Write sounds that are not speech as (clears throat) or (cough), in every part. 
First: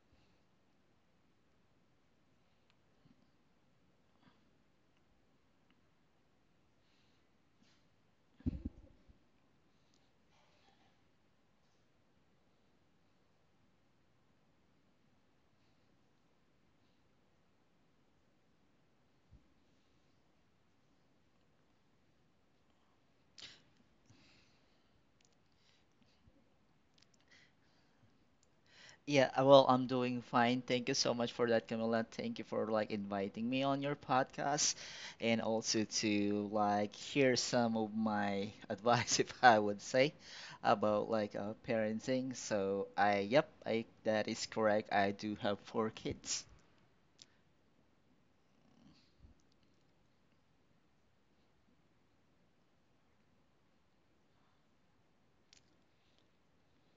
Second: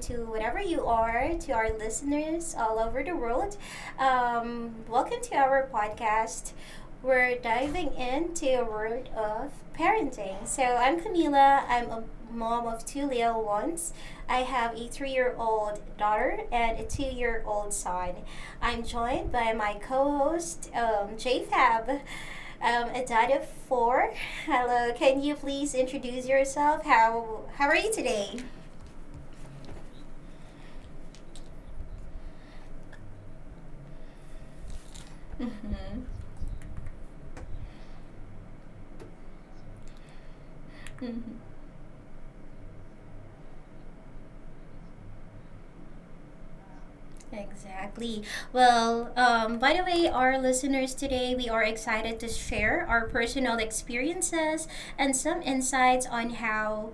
to whatever you are, to our listeners all over the world. Welcome to our podcast. We're diving into a world of parenting. So, I'm Camila. I'm a mom of two little ones. I have a 3-year-old old daughter and a 2-year-old old son. I'm joined by my co host, JFab. A dot of four. Hello. Can you please introduce yourself? How are you today? Yeah, well, I'm doing fine. Thank you so much for that, Camilla. Thank you for like inviting me on your podcast and also Mm-hmm. to like hear some of my (laughs) advice, if I would say, about like Mm-hmm. uh, parenting. I that is correct. I do have four kids. Exactly. Well, by the way, our listeners today, we are excited to share our personal experiences and some insights on how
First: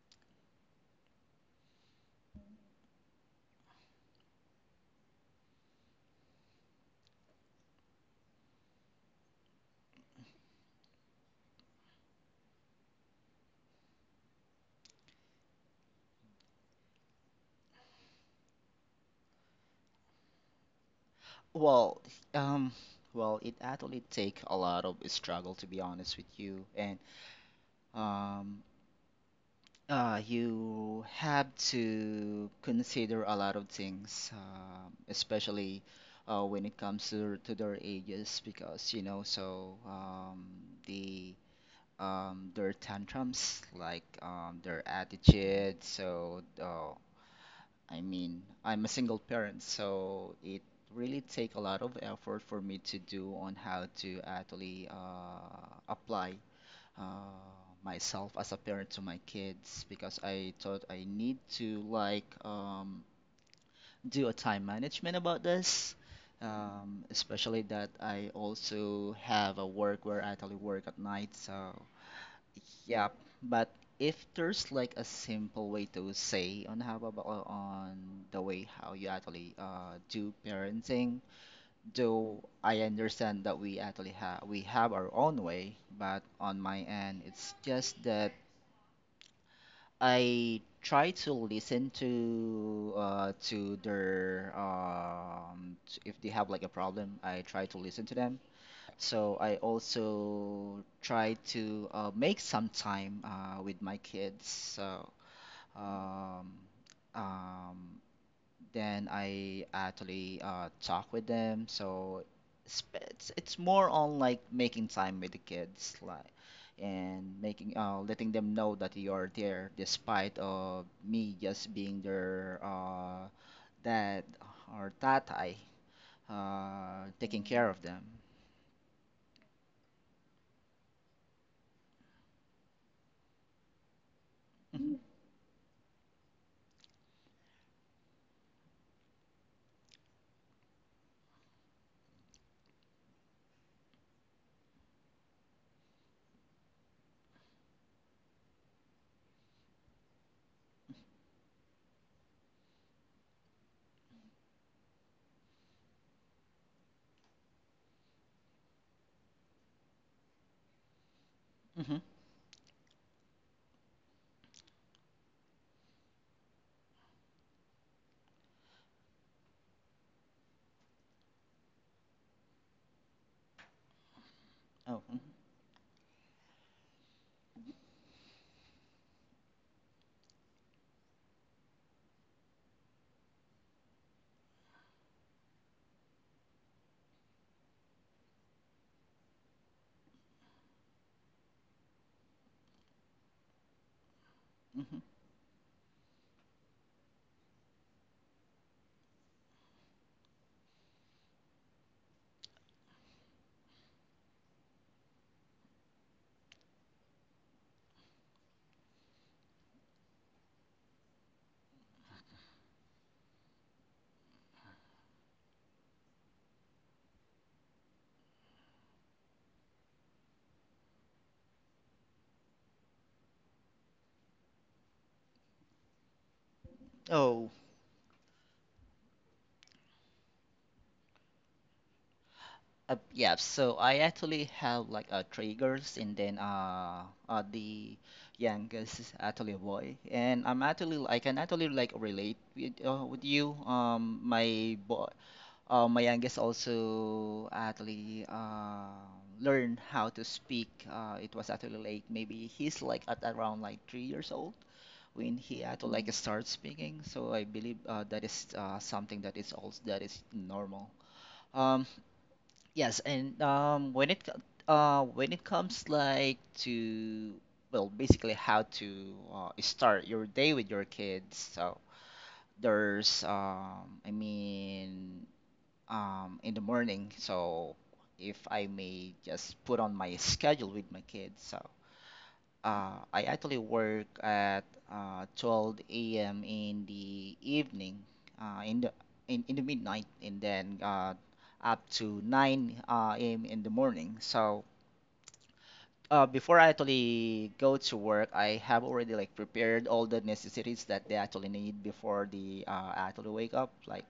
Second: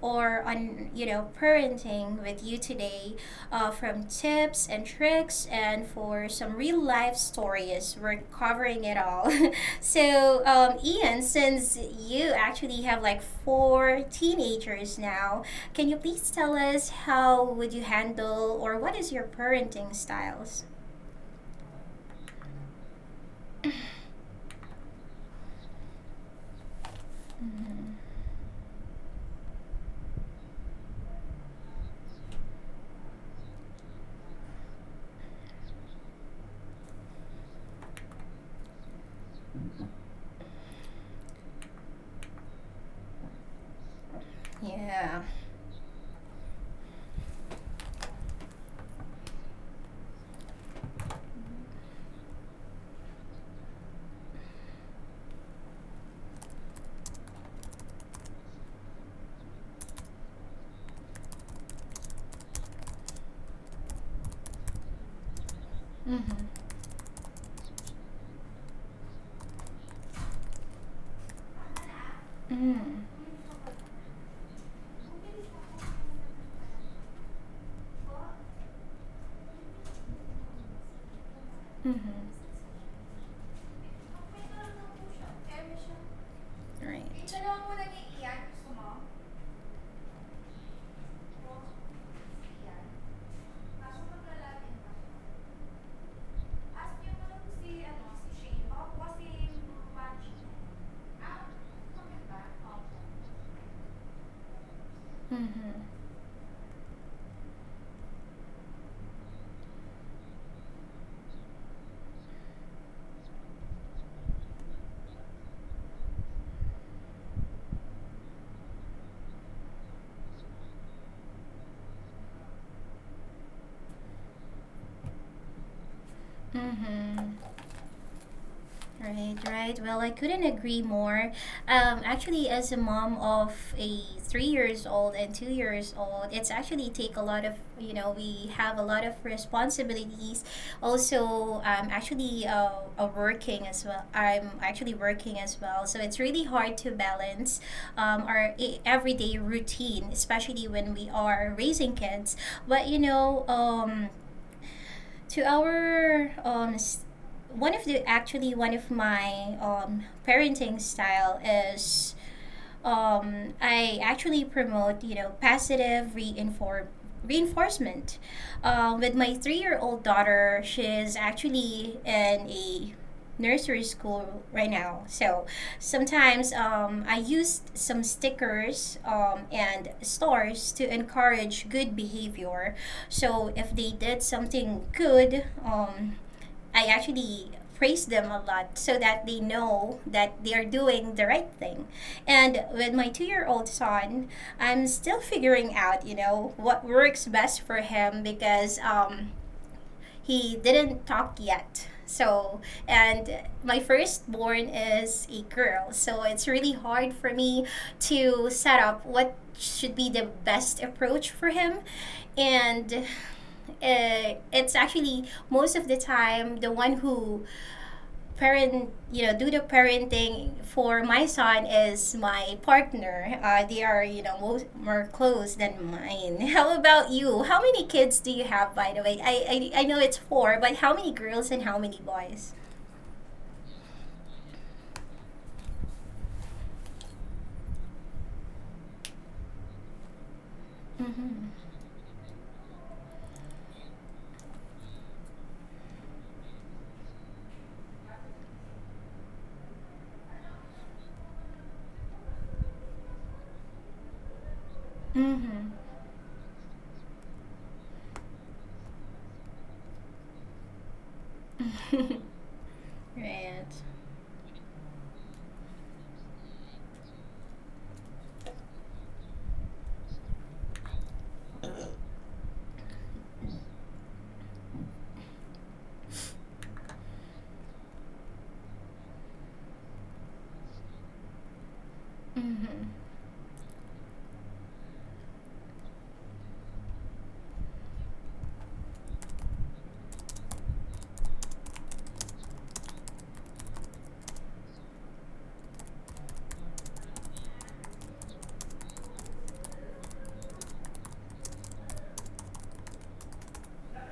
or on parenting with you today, from tips and tricks and for some real life stories. We're covering it all. (laughs) So, Ian, since you actually have like four teenagers now, can you please tell us how would you handle or what is your parenting styles? (clears throat) Well, um, well, it actually take a lot of struggle to be honest with you, and Mhm. um, you have to consider a lot of things, especially when it comes to their ages, because you know, the their tantrums, like their Yeah. attitude. I mean, I'm a single parent, so it really take a lot of effort for me to do on how to actually apply uh, myself as a parent to my kids because I thought I need to do a time management about this. Mm-hmm. Especially that I also have a work where I actually work at night, so Mm. yeah. But if there's like a simple way to say on how about on the way how you actually do parenting, Mm-hmm. though I understand that we have our own way, but on my Right. end, it's just that I try to listen to their if they have like a problem, I try to listen to them. So I also try to make some time with my kids. So Mm-hmm. um, um, then I actually talk with them. So it's more on like making time with the kids, like and making letting them know that you're there despite of me just being their dad or tatai, taking Mm-hmm. care of them. Right, right. Well, I couldn't agree more. Actually, as a mom of a 3 years hmm old and 2 years old, it's actually take a lot of. We have a lot of responsibilities. Also, I'm actually working as well. I'm actually working as well, so it's really hard to balance our everyday routine, especially when we are raising kids. But you know, to our one of the actually one of my parenting style hmm is I actually promote positive reinform reinforcement. With my 3-year-old old daughter, she's actually in a nursery school right now. Oh. Mhm, So sometimes I used some stickers and stars to encourage good behavior. So if they did something good, I actually praise them a lot so that they know that they are doing the right thing. And with my 2-year-old old son, I'm mhm. still figuring out, what works best for him because he didn't talk yet. So, and my firstborn is a girl. So it's really hard for me to set up what should be the best approach for him. And it's actually most of the time the one who parent you know do the parenting for my son is my partner, they are more close than mine. (laughs) How about you? Oh, How many kids do you have, by the way? I know it's four, but how many girls and how many boys? Yeah, so I actually have like three girls and then the youngest is actually a boy, and I can Mm-hmm. actually like relate with you, um, my boy, my youngest also actually learned how to speak. It was actually like maybe he's like at around like 3 years old when he Mm-hmm. had to start speaking. So I believe that is something that is also that is normal. Um, (laughs) Yes, and Right. When it comes like to, well, basically how to start your day with your kids. So there's I mean, in the morning. So if I may just put on my schedule with my kids. So Mm-hmm. I actually work at 12 a.m. in the evening, uh, in the in the midnight, and then up to 9 a.m. in the morning. So before I actually go to work, I have already like prepared all the necessities that they actually need before the actually wake up, like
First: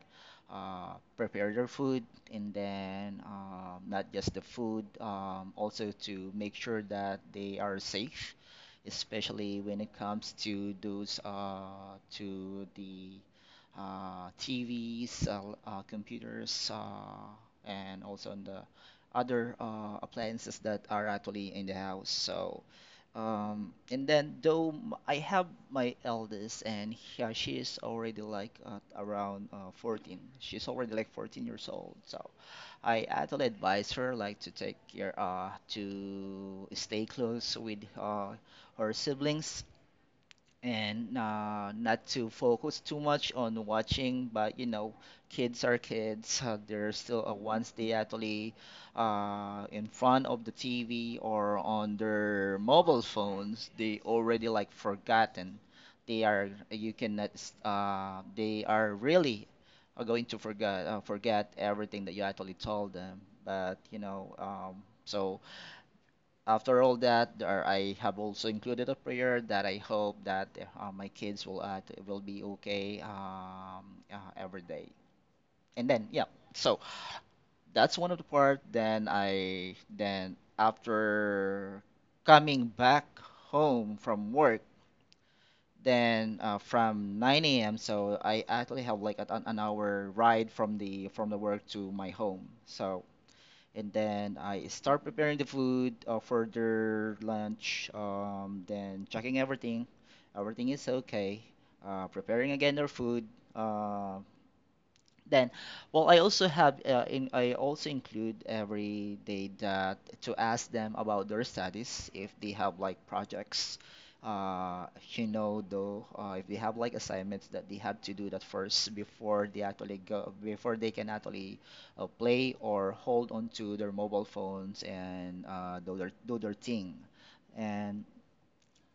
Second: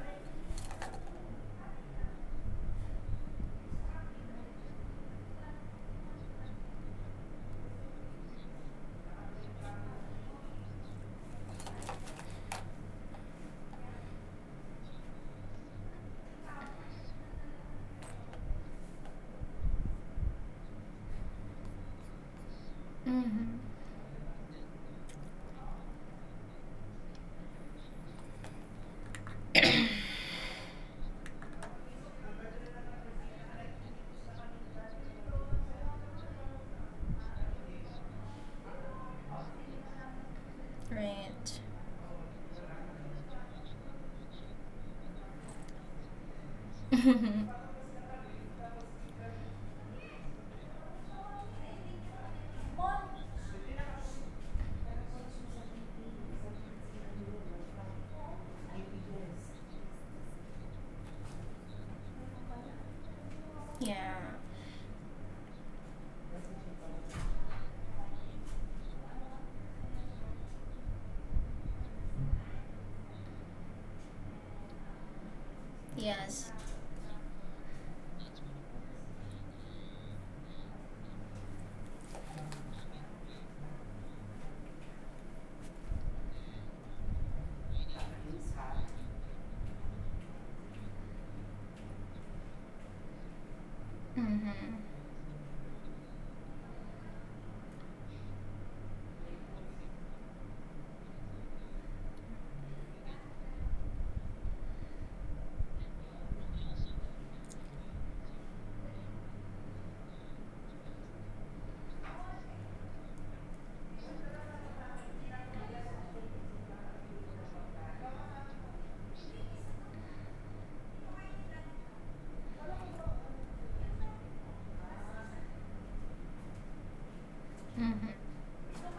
prepare their food, and then not just the food, also to make sure that they are safe, especially when it comes to those to the TVs, computers, and also on the other appliances that are actually in the house. So, Mm-hmm. And then I have my eldest, and she is already like around 14. She's already like 14 years old. So I actually advise her like to take care, to stay close with her siblings, and Right. Not to focus too much on watching. But you know, kids are kids. (laughs) They're still Once (laughs) they actually in front of the TV or on their mobile phones, they already like forgotten. They are you cannot. S- They are really are going to forget, forget everything that you actually told them. But you Yeah. know, so after all that, there, I have also included a prayer that I hope that my kids will be okay, every day. And then, yeah, Yes. so that's one of the part. Then after coming back home from work, then from 9 a.m. So I actually have like an hour ride from the work to my home. So and then I Mm-hmm. start preparing the food for their lunch. Then checking everything, everything is okay. Preparing again their food. Uh, then, well, I also have in I also include every day that to ask them about their studies if they have like projects. Uh, you know, though, if they have like assignments that they have to do that first before they can actually play or hold on to their mobile phones and do their thing. And Mm-hmm.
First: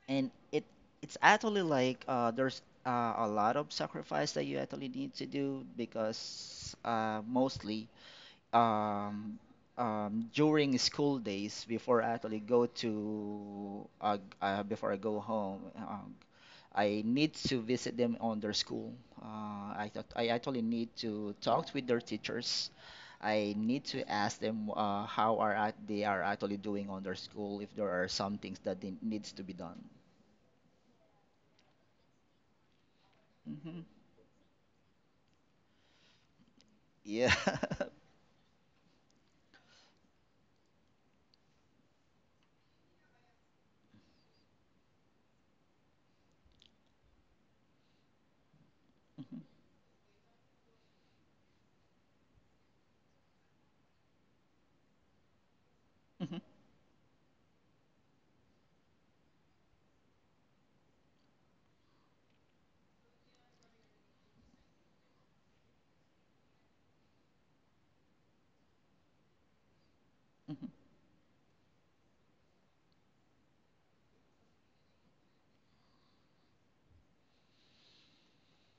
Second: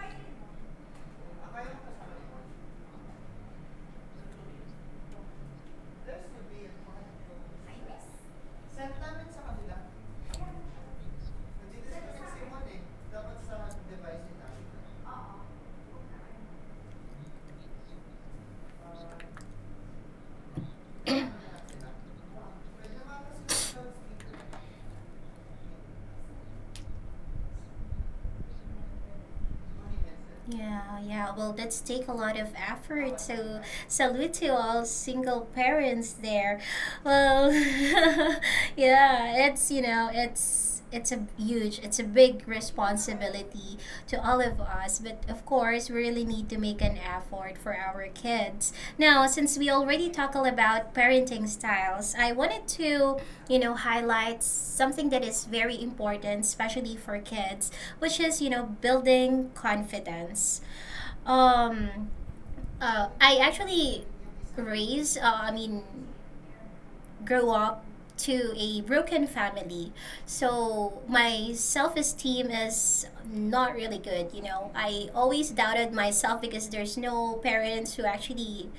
and it's actually like there's a lot of sacrifice that you actually need to do because mostly um, during school days before I actually go to before I go home, I need to visit them on their school, uh, I thought I actually need to talk with their teachers. I need to ask them they are actually doing on their school if there are some things that they needs to be done. Yeah, yeah. Well, that's take a lot of effort. So, Mm-hmm. salute to all single parents there. Yeah. Well, (laughs) (laughs) yeah, it's it's a huge, it's a big responsibility to all of us. But of course, we really need to make an effort for our kids. Now, since we already talked about parenting styles, I wanted to, highlight something that is very important, Mhm, especially for kids, which is, building confidence. Um, I actually I mean, grow up to a broken family. mhm, So my self esteem is not really good. I always doubted myself because there's no parents who actually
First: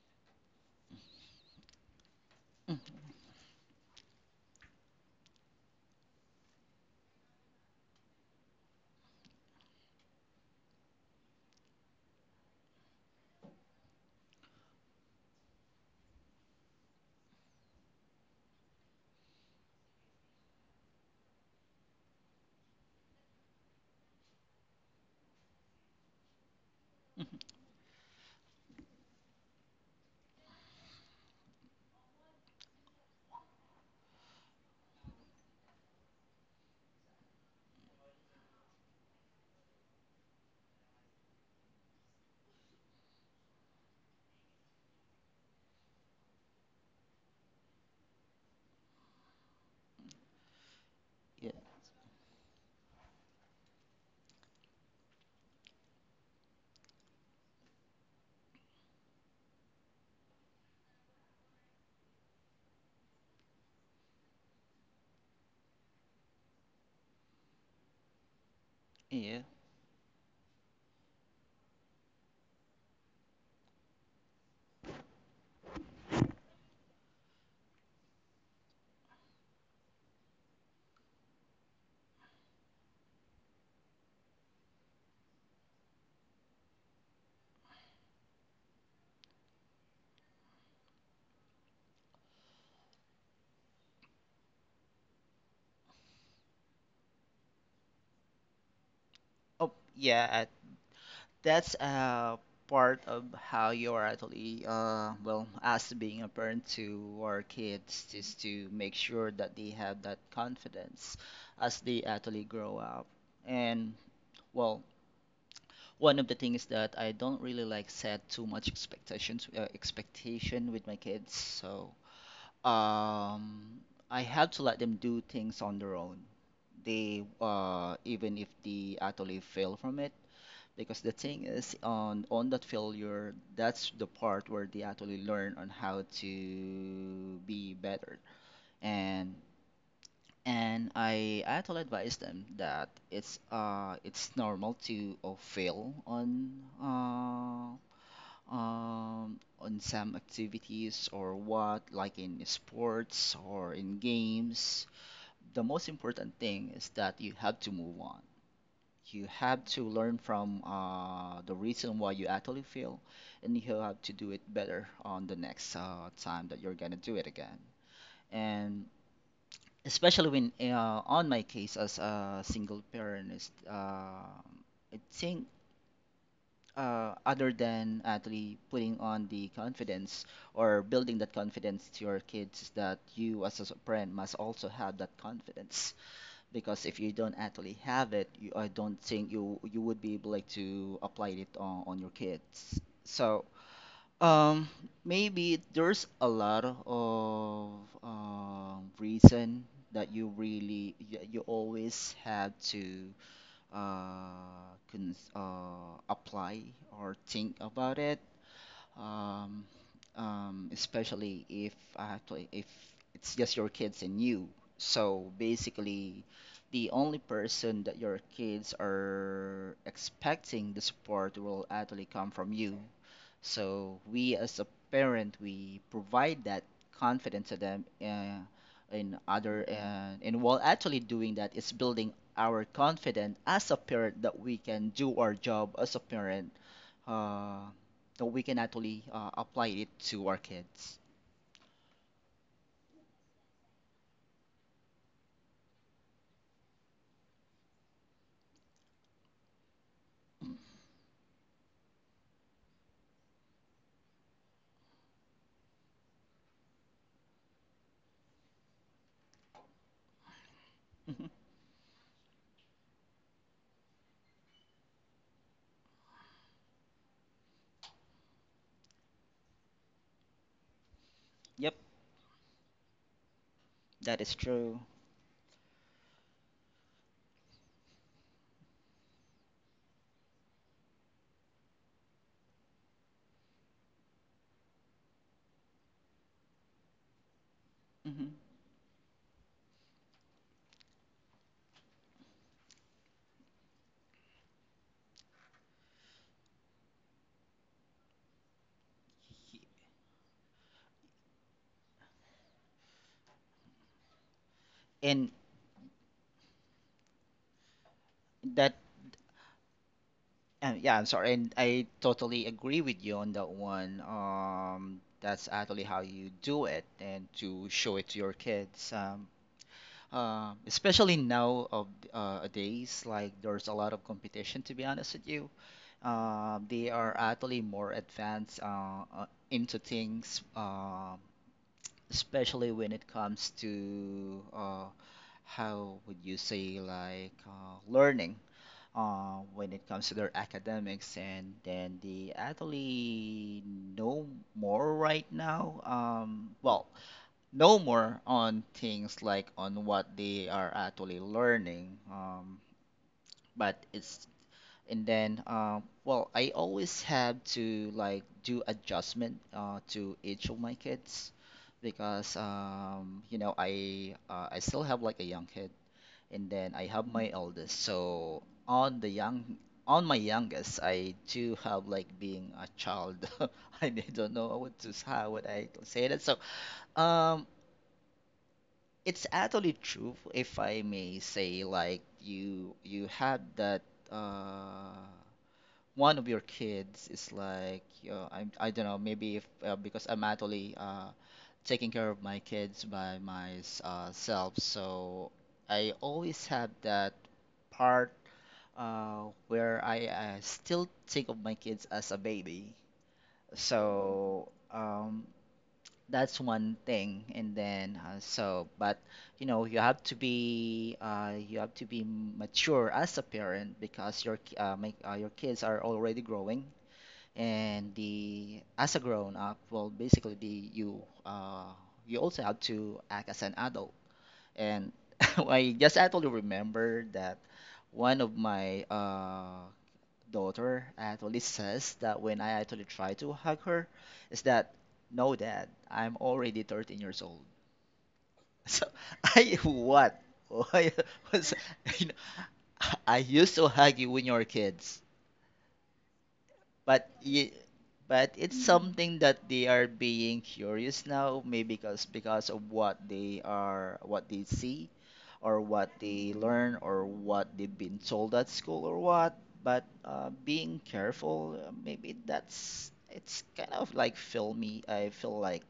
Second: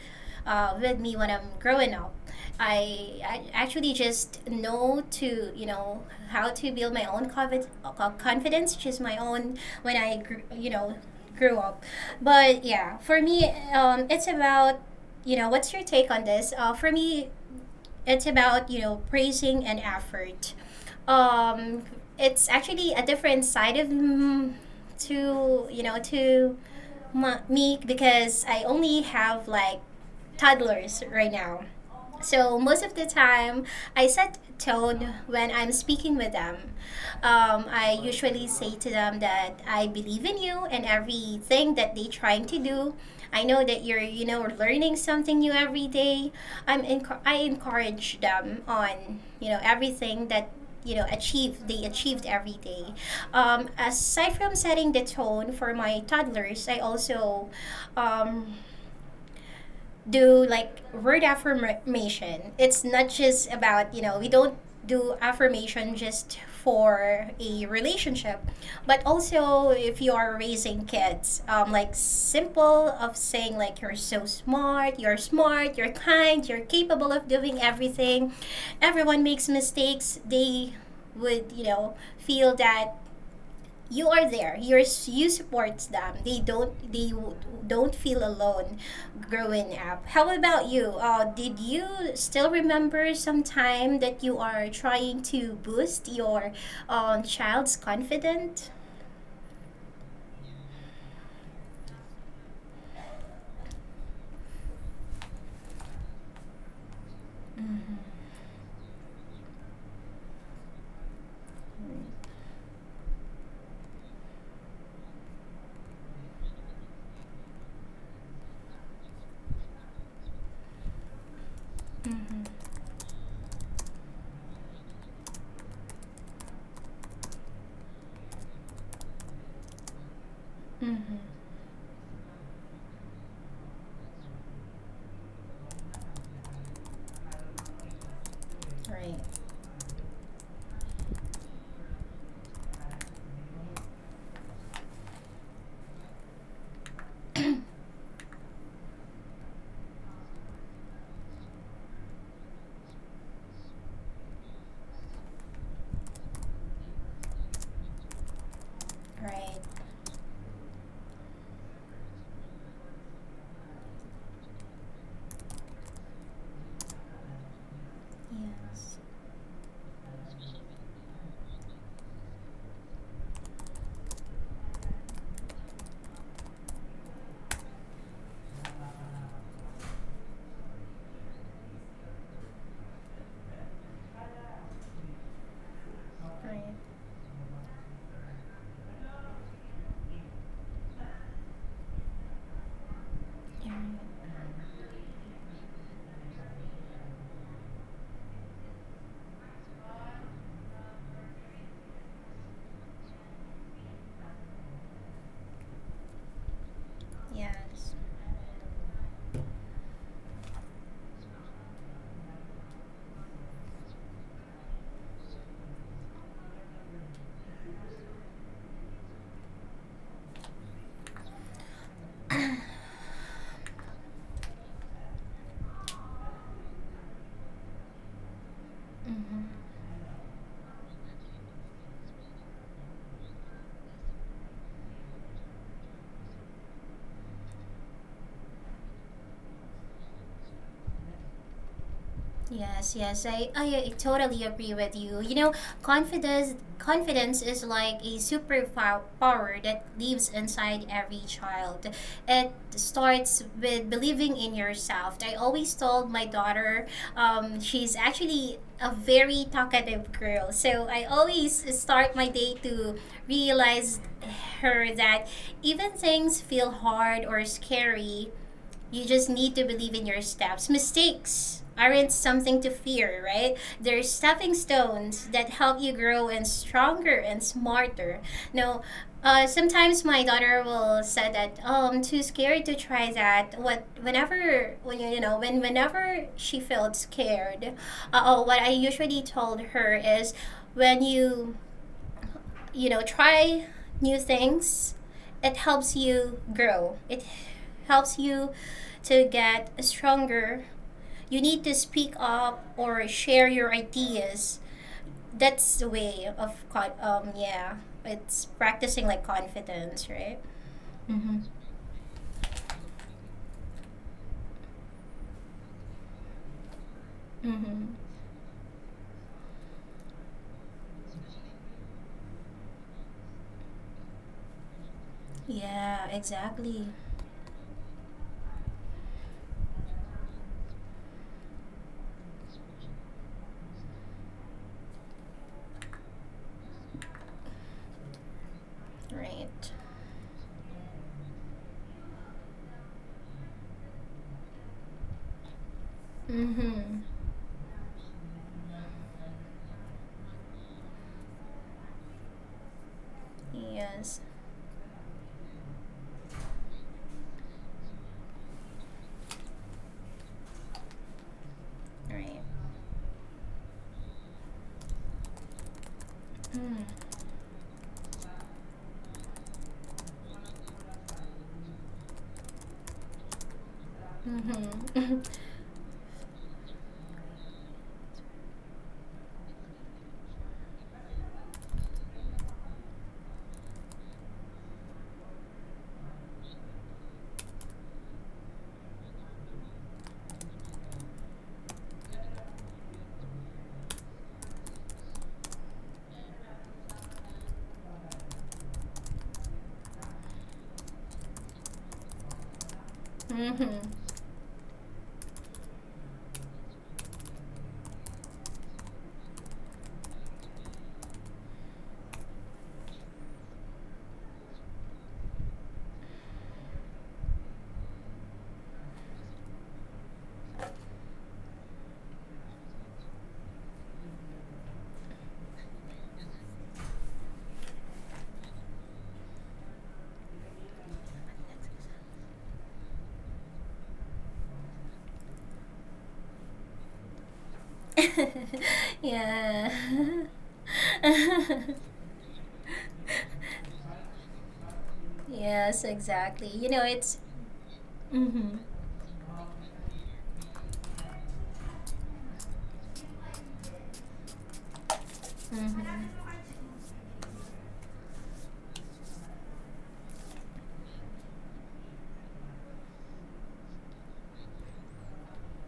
with me when I'm growing up. I actually just know to, how to build my own confidence, just my own when I, gr- you know, grew up. But yeah, for me, it's about, what's your take on this? For me, it's about praising and effort. Um, it's actually a different side of to to me because I only have like toddlers right now. So most of the time, I set tone when I'm speaking with them. I usually say to them that I believe in you and everything that they're trying to do. I know that you're, learning something new every day. I encourage them on, everything that Yeah. achieve they achieved every day. Aside from setting the tone for my toddlers, I also um, do like word affirmation. It's not just about, we don't do affirmation just for a relationship, but Yeah. also if you are raising kids, like simple of saying like you're so smart, you're kind, you're capable of doing everything. Everyone makes mistakes. They would, feel that you are there, you support them, they don't feel alone growing up. How about you? Did you still remember some time that you are trying to boost your child's confidence? Oh, yeah. That's part of how you're actually, uh, well, as being a parent to our Mm-hmm. kids, is to make sure that they have that confidence as they actually grow up. And well, one of the things that I don't really like, set too much expectation with my kids. So Mm-hmm. um, I had to let them do things on their own. They Even if they actually fail from it, because the Mm-hmm. thing is on that failure, that's the part where they actually learn on how to be better. Right. And and I actually advise them that it's normal to fail uh on some activities or what, like in sports or in games. The most important thing is that you have to move on. You Right. have to learn from the reason why you actually fail, and you have to do it better on the next time that you're gonna do it again. And Yes. especially when on my case as a single parent is, I think, other than actually putting on the confidence or building that confidence to your kids is that you as a parent must also have that confidence, Right. because if you don't actually have it, I don't think you would be able like to apply it on your kids. So Yeah. um, maybe there's a lot of reason that you really, you always have to apply or think Yes. about it. Um, Especially if I if it's just your kids and you. So basically, the only person that your kids are expecting the support will actually come from you. So we as a parent, we provide that confidence to them, in Mm-hmm. other and while actually doing that is building our confidence as a parent that we can do our job as a parent, uh, that we can actually apply it to our kids. (laughs) Yes, yes, I totally agree with you. You know, confidence is like a superpower that lives inside every child. It starts with believing in yourself. I always told my daughter, she's actually a very talkative girl, so I Mhm. always start my day to realize her that even things feel hard or scary, you just need to believe in your steps. Mistakes Yep, aren't something to fear, right? They're that is stepping true. stones that help you grow and stronger and smarter. Now, sometimes my daughter will say that, "Oh, I'm too scared to try that." Whenever, whenever she felt scared, Hmm oh, what I usually told her is, when try new things. It helps you grow. It helps you to get stronger. You need to speak up or share your ideas. And That's the way of yeah. It's that practicing like confidence, right? Yeah, I'm sorry, Mm-hmm. and I totally agree with you on that one. That's actually how you do it, and to Mm-hmm. show it to your kids. Especially now of days, like there's a lot of competition. To be honest with you, Yeah, exactly. they are actually more advanced, into things, especially when it comes to how would you say like learning when Right. it comes to their academics, and then they actually know more right now. Well, Mm-hmm. know more on things like on what they are actually learning. But Yes. it's and then well, I always have to like do adjustment to each of my kids, because Right. I still have like a young kid, and then Mm. I have my eldest. So on the young on my youngest, I do have like being a child. (laughs) I don't know what to Mhm. how would I say that. So um, it's actually true if I may say like you had that uh one of your kids is like I don't know maybe if because I'm actually taking care of my kids by myself, so I always have that part where I still think of my kids as a baby. Mhm. (laughs) So that's one thing. And then uh, so but you know, you have to be you have to be mature as a parent because your your kids are already growing. And the As a grown up, well, basically, the you you also have to act as an adult. And (laughs) I just actually remember that one of my daughter actually says that when I actually try to hug her is that, "No, Dad, I'm already 13 years old." (laughs) so (laughs) I yeah. what (laughs) why was (laughs) you know, I used to hug you when you were kids. yes, exactly. You know, but it's. y- Mm but hmm. it's something that they are being curious now, maybe because of what they are, what they see or Mm what hmm. they learn or what they've been told at school or what. But being careful, maybe that's, it's kind of like filmy. I feel like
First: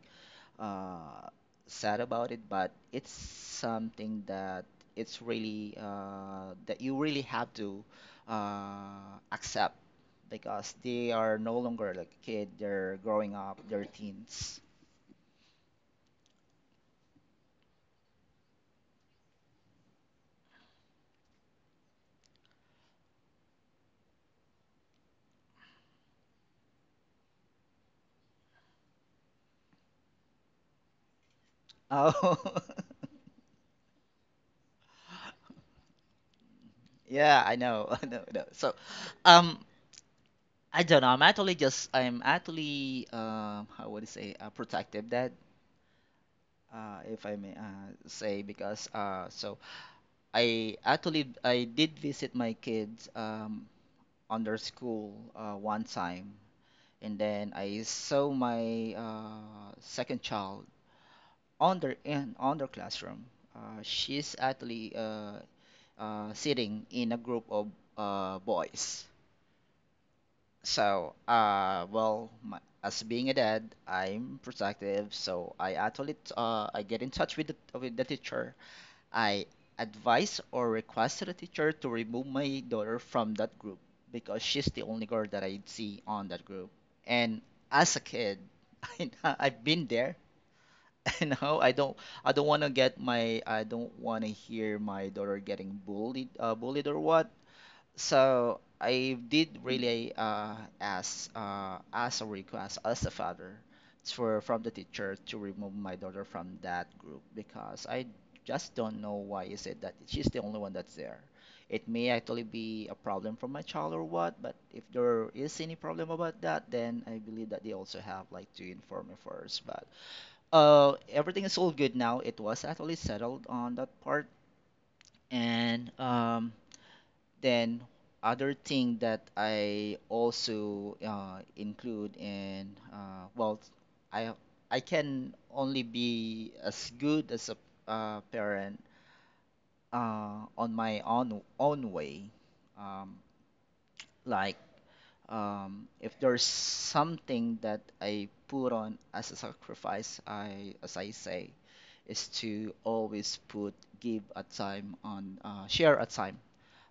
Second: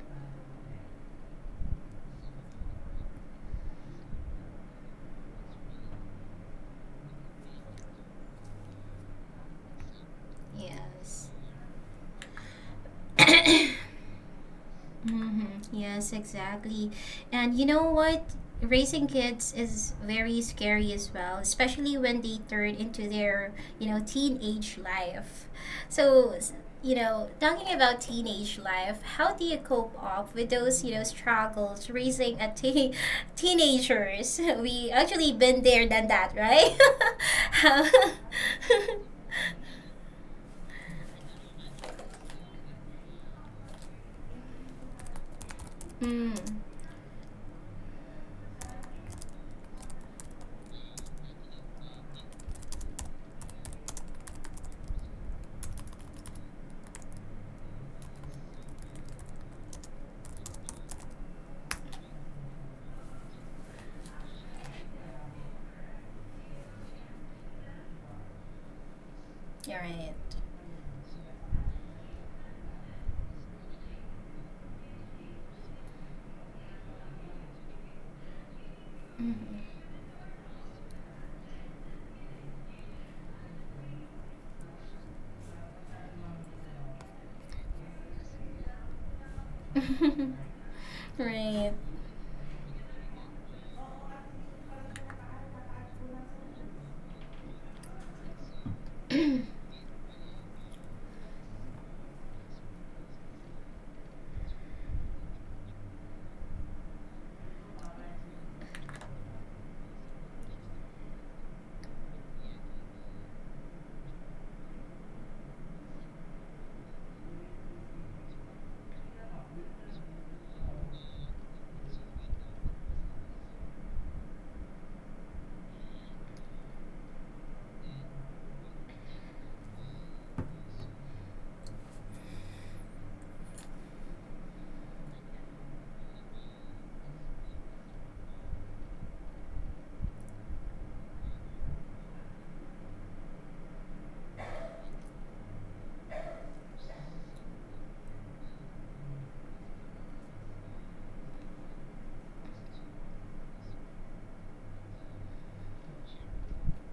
uh, sad about it, but it's something that it's really that you really have to accept because they Yes. are no longer like a kid; they're growing up, (coughs) they're teens. Mm-hmm. Yes, exactly. And you know what? Raising kids is very scary as well, especially when they turn into their, teenage life. So, talking about teenage life, how do you cope up with those, struggles raising Oh, a teen (laughs) teenagers? (laughs) We actually been there than that, right? (laughs) yeah, (laughs) I How- know, (laughs) I know, I know. (laughs) Um, I don't know. I'm actually, how would I say, protective, that. mm, If I may say, because I did visit my kids on their school one time, and then I saw my second child on their classroom. She's actually sitting in a group of boys. you're right. So, as being a dad, I'm protective, so I get in touch with the teacher. I advised or requested a teacher to remove my daughter from that group because she's the only girl that I see on that group. And as a kid, (laughs) I've been there. (laughs) Mhm. (laughs) You know, right. I don't want to I don't want to hear my daughter getting bullied, bullied or what. So I did really ask a request as a father for from the teacher to remove my daughter from that group, because I just don't know why is it that she's the only one that's there. It may actually be a problem for my child or what, but if there is any problem about that, then I believe that they also have like to inform me first. But everything is all good now. It was actually settled on that part, and then other thing that I also include in, I I can only be as good as a parent on my own way. Um, like if there's something that I put on as a sacrifice, I as I say, is to always put give a time on, share a time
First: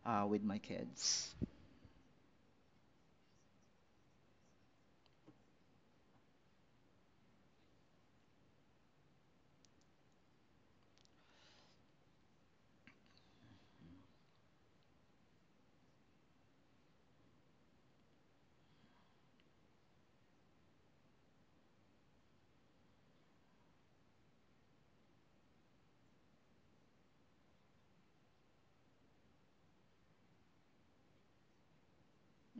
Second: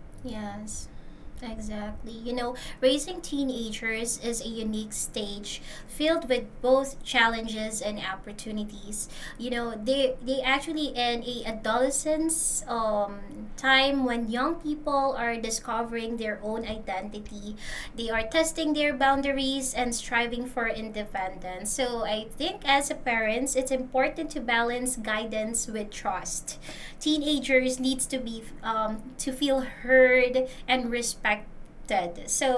with my Yes, kids. exactly. You know, raising teenagers is a unique stage filled with both challenges and opportunities. You know, they actually in a adolescence time when young people are discovering their own identity. They are testing their boundaries and striving for independence. So I think as a parents, it's important to balance guidance with trust. Teenagers needs to be to feel heard and respected.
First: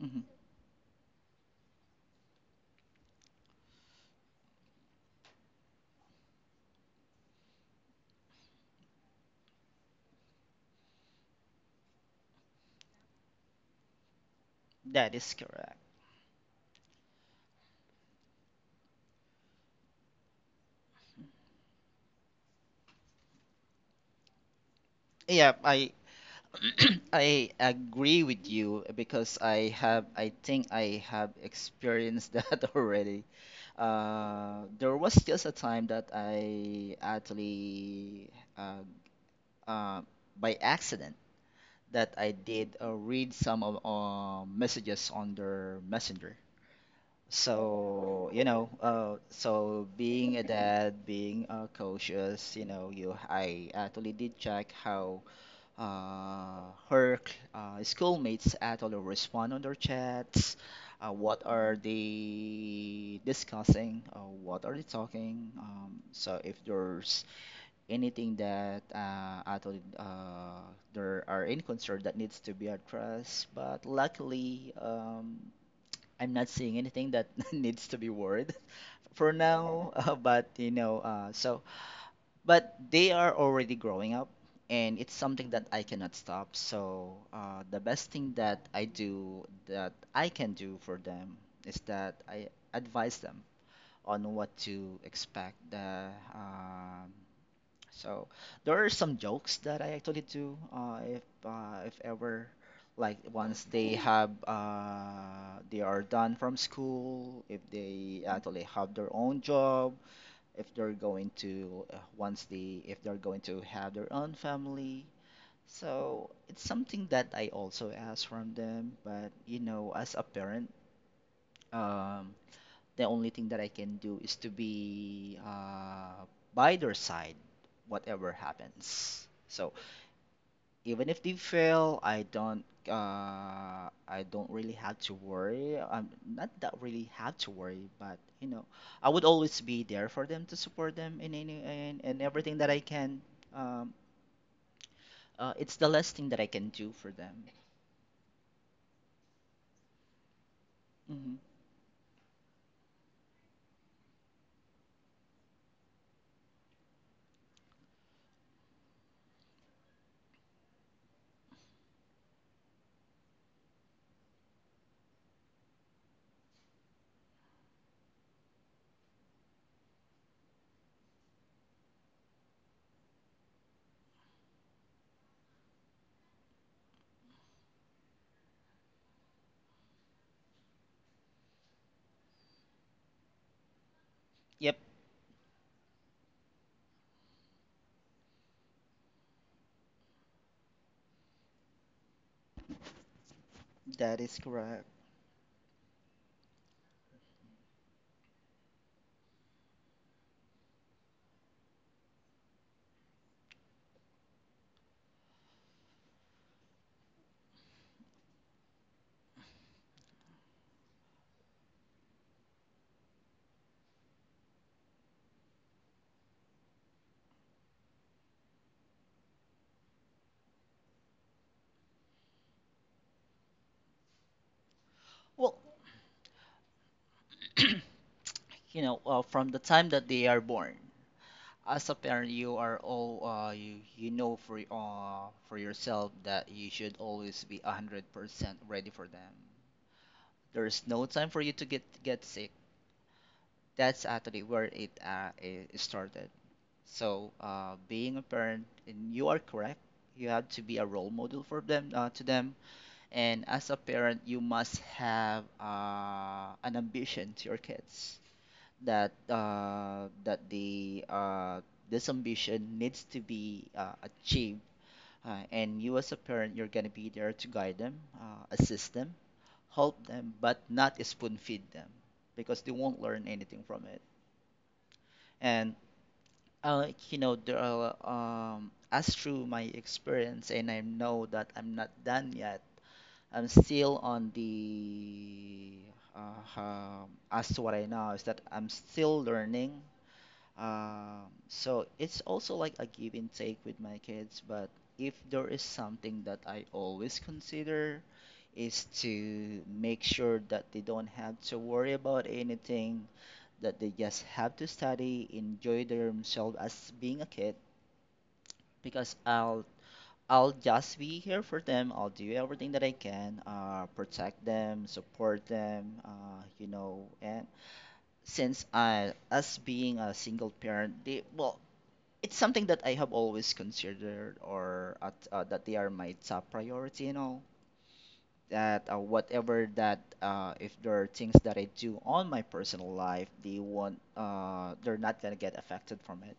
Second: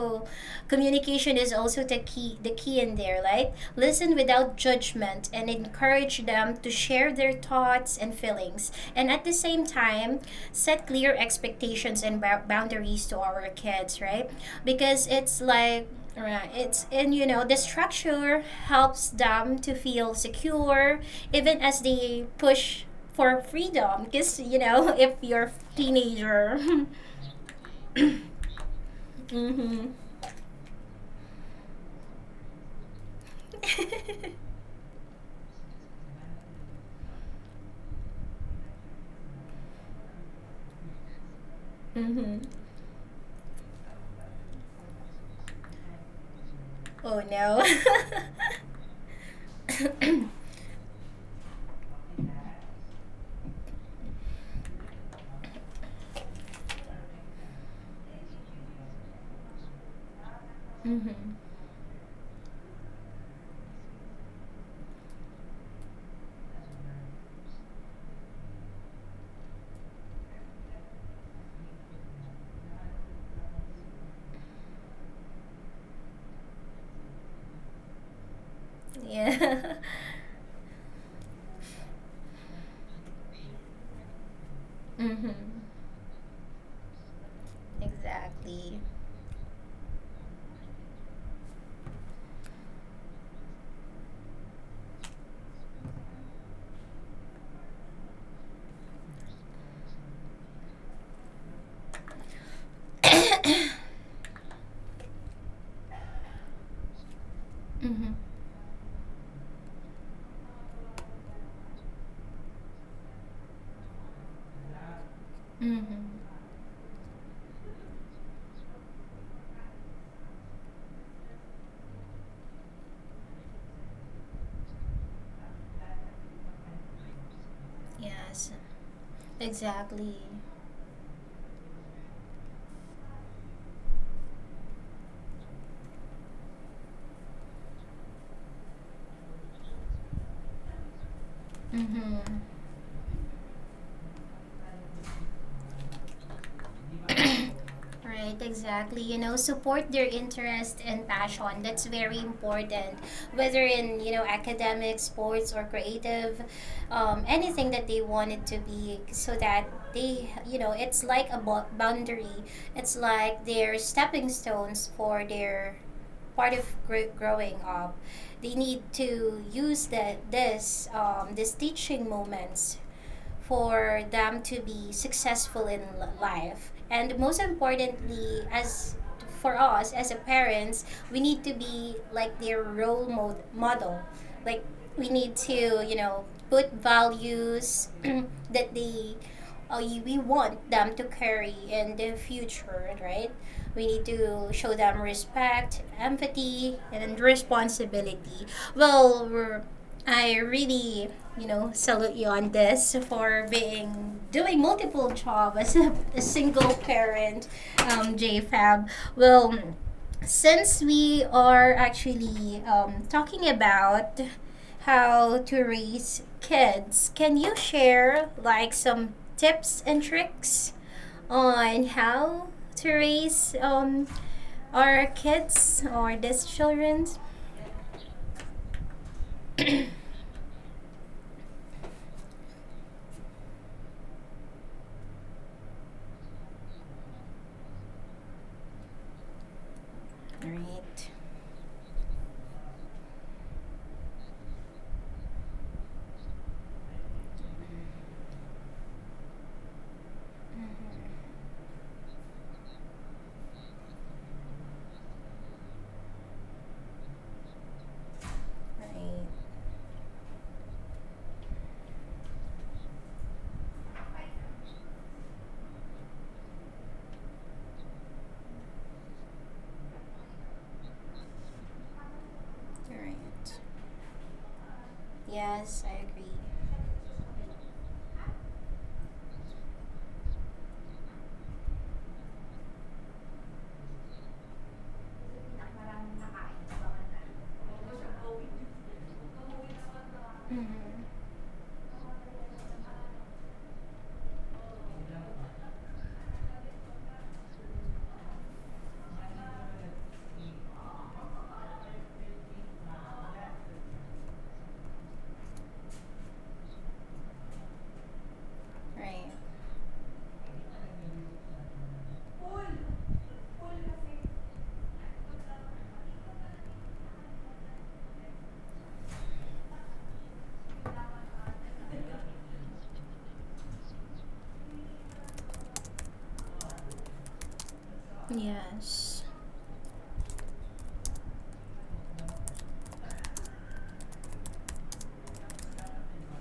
Hmm. communication is also the key, in there, right? Listen without judgment and encourage them to share their thoughts and feelings, and at the same time set clear expectations and boundaries to our kids, right? Because That is it's correct. like. Right. It's and the structure helps them to feel secure even as they push for freedom because (laughs) if you're Yeah, I teenager. (clears throat) (laughs) I agree with you because Mm-hmm. I think I have experienced that (laughs) already. (laughs) There was just a time that I actually uh, uh, by accident, that I Mm-hmm. did read some of messages on their messenger. Oh no. So, you know, being a (laughs) dad, being cautious, you know, you I actually did check how schoolmates actually respond on their chats. Mm-hmm. What are they discussing? What are they talking? So if there's anything that at all there are any concern that needs to be addressed, but luckily, I'm not seeing anything that (laughs) needs to be worried for Yeah. now. (laughs) But you know, so but they are already growing up, and (laughs) it's Mm-hmm. something that I cannot stop. So the best thing Exactly. That I can do for them is that I advise them on what to expect um, so there are some jokes that I actually do, if ever, (coughs) like, once Mm-hmm. they have they are done from school, if they actually have their own job, if they're going to once they, if they're going to have their own family. Mm-hmm. So it's something that I also ask from them. But you know, as a parent, um, the only thing that I can do is to be by their side whatever Yes, happens. So exactly. even if they fail, I don't really have to worry. I'm not that really have to worry, But you know, I would always be there for them to support them in in Mm-hmm. everything that I can. Um, it's the last thing that I can do for them. Right, exactly. You know, support their interest and Hmm. passion. That's very important. Whether in, academic, sports, or creative, anything that they want it to be, so that they, it's like a boundary. It's like their stepping stones for their part of growing up. They need to use that this these teaching moments for them to be successful in life. And most importantly, as for us as a parents, we need to be like their role model. Like Yep, we need to, put values (clears throat) that we want them to carry in the future, right? We need that is to show correct. them respect, empathy, and responsibility. Well, we're I really, salute you on this for being doing multiple job as a single parent, JFab. Well, since we are actually talking about how to raise kids, can you share like some tips and tricks on how to raise our Well, kids or these children? you know, from the time that they are born, as a parent, you are all you you know for, for yourself that you should always be 100% ready for them. There is no Right, time for you to get sick. That's actually where it it started. So being a parent, and you are correct. You have to be a role model for them, to them. And as a parent, you must have an ambition to your kids, that right, that the this ambition needs to be achieved, and you, as a parent, you're going to be there to guide them, assist them, help them, but not spoon feed them because they won't learn right. anything from it. And Yes, I agree. You know, there are, as through my experience, and I know that I'm not done yet. I'm still on the, uh, um, as to what I know, is that I'm still learning. Mm-hmm. So it's also like a give and take with my kids. But if there is something that I always consider is to make sure that they don't have to worry about anything, that they just have to study, enjoy themselves as being a kid, because Right. I'll just be here for them. I'll do everything that I can, protect them, support them, you know. And since I, as being a single parent, they, well, it's something that I have always considered or at, that they are my top priority and all that. Yes. Whatever, that if there are things that I do on my personal life, they're not gonna get affected from it.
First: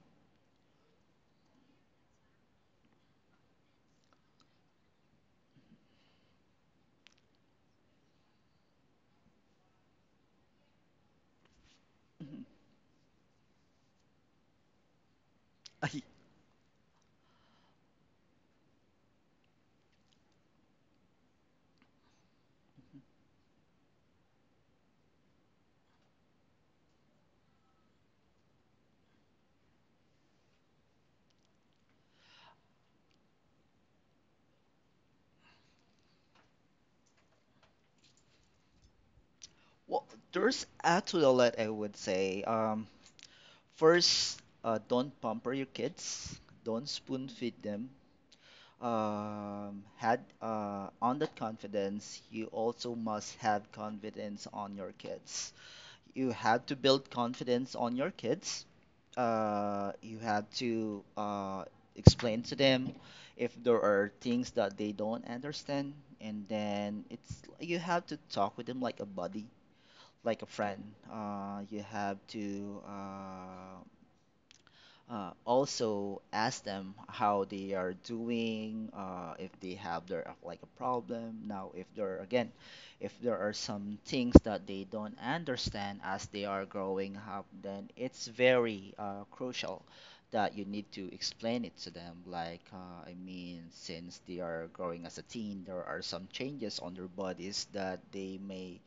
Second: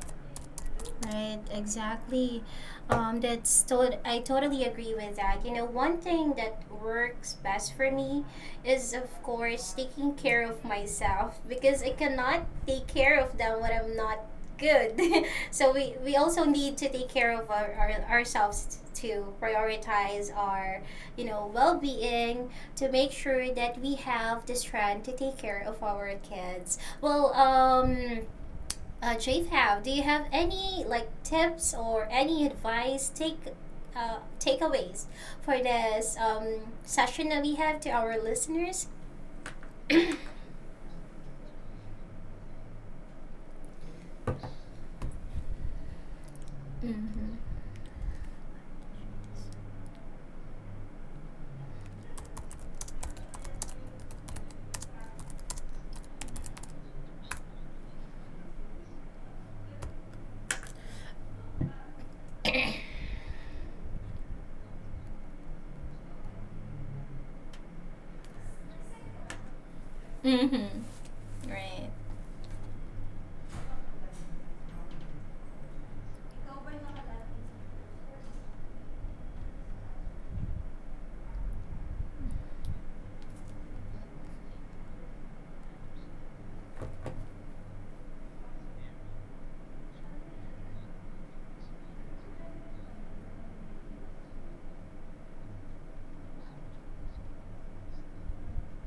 Right, exactly. That's I totally agree with that. You know, one thing that works best for me is, of course, taking care of myself because I Mhm. cannot take care of them when I'm not good. (laughs) so we, I- we also need to take care of ourselves to prioritize our, well-being to make sure that we have the strength to take care of our kids. Well, Jade, how do you have any like tips or any advice takeaways for this session that we have to our listeners? (coughs) well, there's actually a lot I would say. First, don't pamper your kids, don't spoon Mm-hmm. feed them. Had on that confidence You also must have confidence on your kids. You had to build confidence on your kids. You had to explain to them if there are things that they don't understand, and then it's you have to talk with them like a buddy, like a friend. Mm-hmm. You Right. have to also ask them how they are doing, if they have their, like, a problem. Now, if there are some things that they don't understand as they are growing up, then it's very crucial that you need to explain it to them. Like, I mean, since they are growing as a teen, there are some changes on their bodies that they may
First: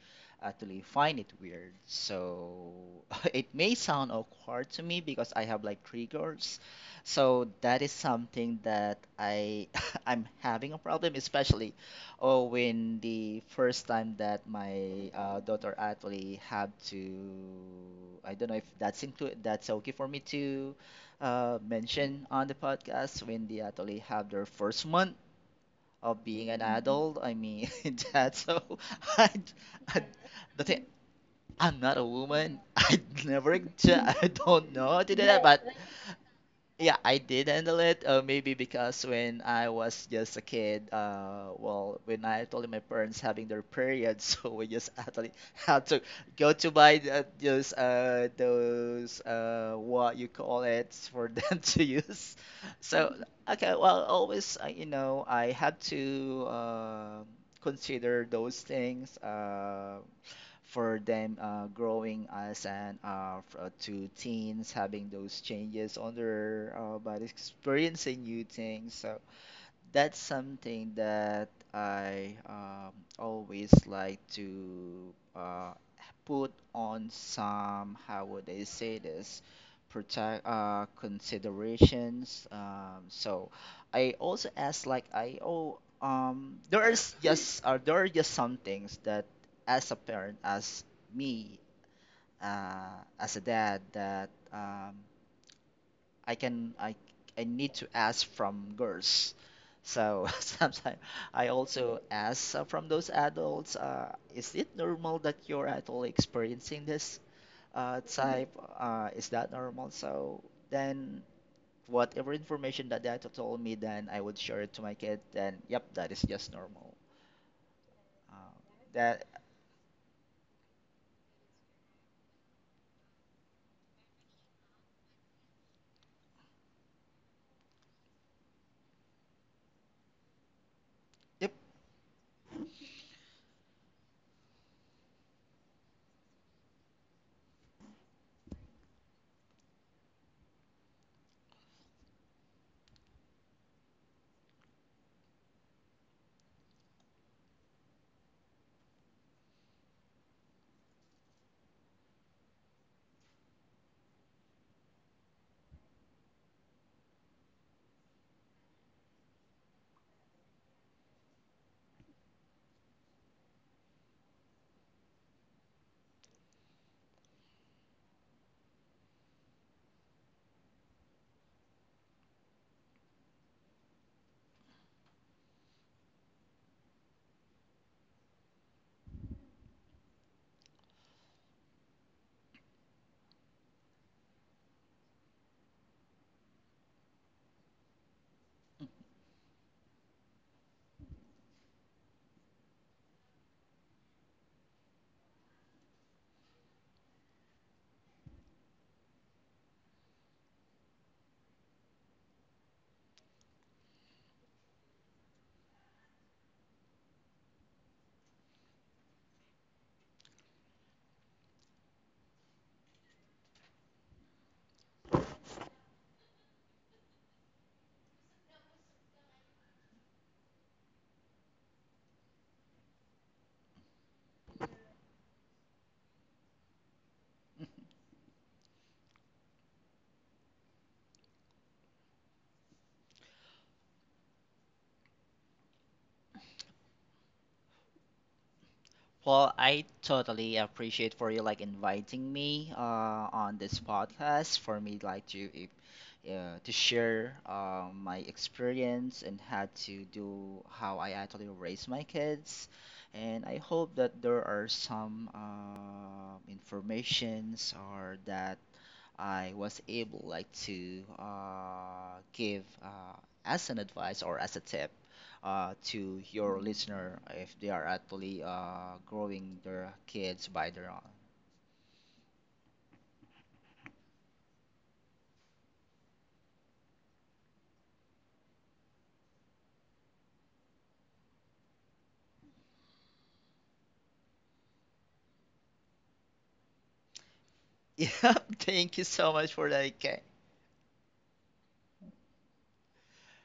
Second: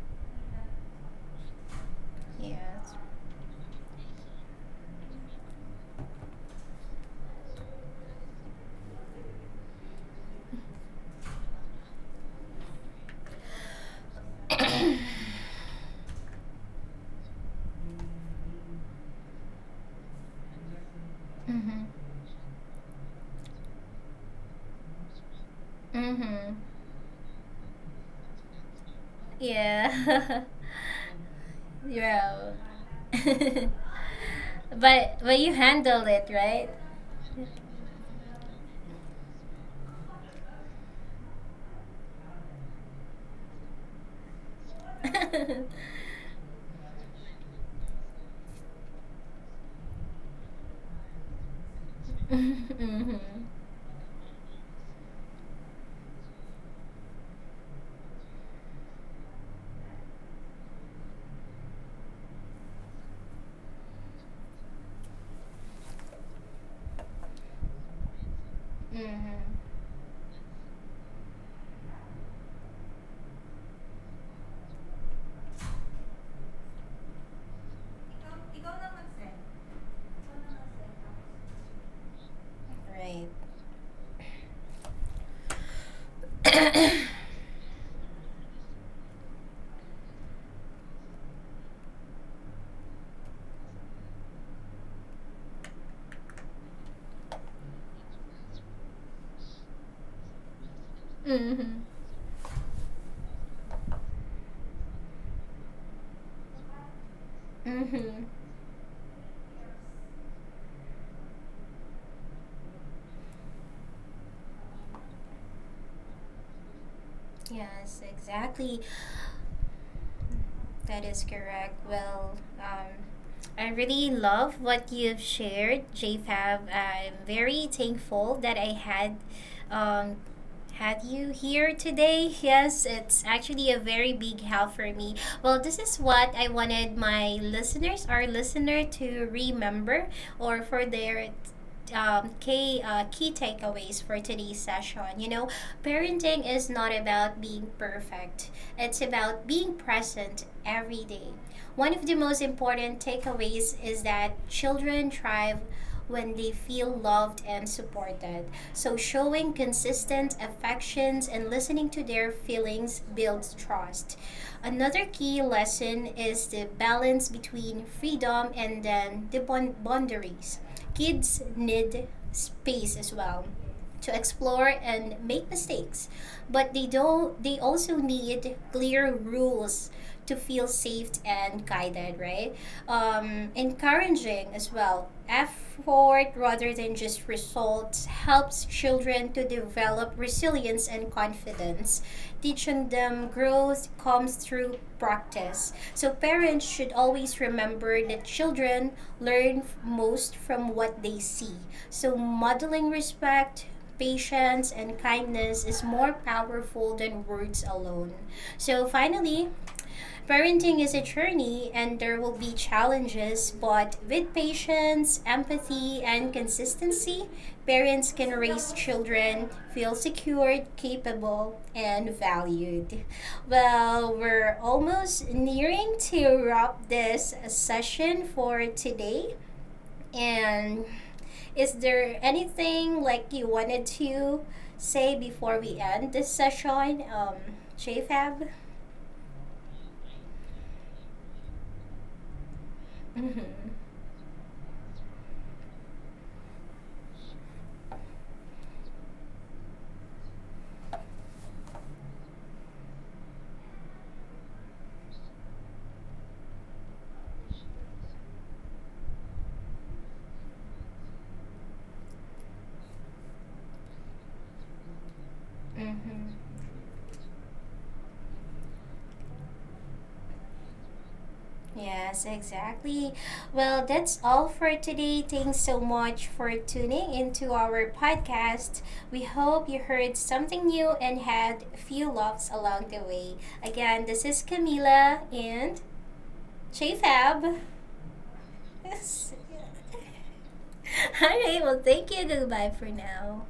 actually find it weird. So (laughs) it may sound awkward to me because I have like triggers. So that is something that I (laughs) I'm having a problem, especially, oh, when the first time that my daughter actually had to, I don't know if that's include that's okay for me to Mm-hmm. mention on the podcast, when they actually have their first month of being Mm-hmm. an adult. I mean, (laughs) that's so (laughs) I, I, Yeah. the thing, I'm (laughs) not a yeah. woman. (laughs) I never, ju- (laughs) (laughs) I don't know how to do but that. you But handled it, right? yeah, I did handle it. Maybe because when I was just a kid, well, when I told my parents having their period, (laughs) so we just actually (laughs) had to go to buy the, those, what you call it for them (laughs) to use. So, Mm-hmm. okay, well, always, you know, I had to, consider those things. For them, growing as an to teens, having those changes on their body, experiencing new things. So, Mm-hmm. that's something that I, always like to put on some, how would I say this, protect considerations. Right. So I also ask, like I oh there (coughs) is just, there are just some things that as a parent, me as a dad, that I can I need to ask from girls. So (laughs) sometimes I Mm-hmm. also ask from those adults, is it normal that you're actually experiencing this Mm-hmm. type? Is that normal? So then whatever information that told me, then I would share it to my kid. Then yep, that is just normal. Yes, Uh, exactly. that That is correct. Well, I really love what you've shared, JFab. I'm very thankful that I um, had you Yep. here today. Yes, it's actually a very big help for me. Well, this is what I wanted my listeners, our listener, to remember or for their key takeaways for today's session. You know, parenting is not about being perfect. It's about being present every day. One of the most important takeaways is that children thrive when they feel loved and supported. So, showing consistent affections and listening to their feelings builds trust. Another key lesson is the balance between freedom and then the boundaries. Kids need space as well to explore and make mistakes, but they don't they also need clear rules to feel safe and guided, right? Encouraging as well effort rather than just results helps children to develop resilience and confidence. Teaching them growth comes through practice. So parents should always remember that children learn most from what they see. So modeling respect, patience, and kindness is more powerful than words alone. So finally, parenting is a journey and there will be challenges, but with patience, empathy, and consistency, parents can raise children feel secured, capable, and valued. Well, we're almost nearing to wrap this session for today. And is there anything like you wanted to say before we end this session, JFab? Well, I totally appreciate for you like inviting me Mm-hmm. on this podcast for me like to if, to share my experience and how to do how I actually raise my kids, and I hope that there are some informations or that I was able like to give as an advice or as a tip to Mm-hmm. your listener if they are actually growing their kids by their own. (laughs) Yes, exactly. Well, that's all for today. Thanks so much for tuning into our podcast. We hope you heard something new and had a few laughs along the way. Again, this is Camila and JFab. (laughs) All Yeah, thank you so much for that, Kay. right, well, thank you. Goodbye for now.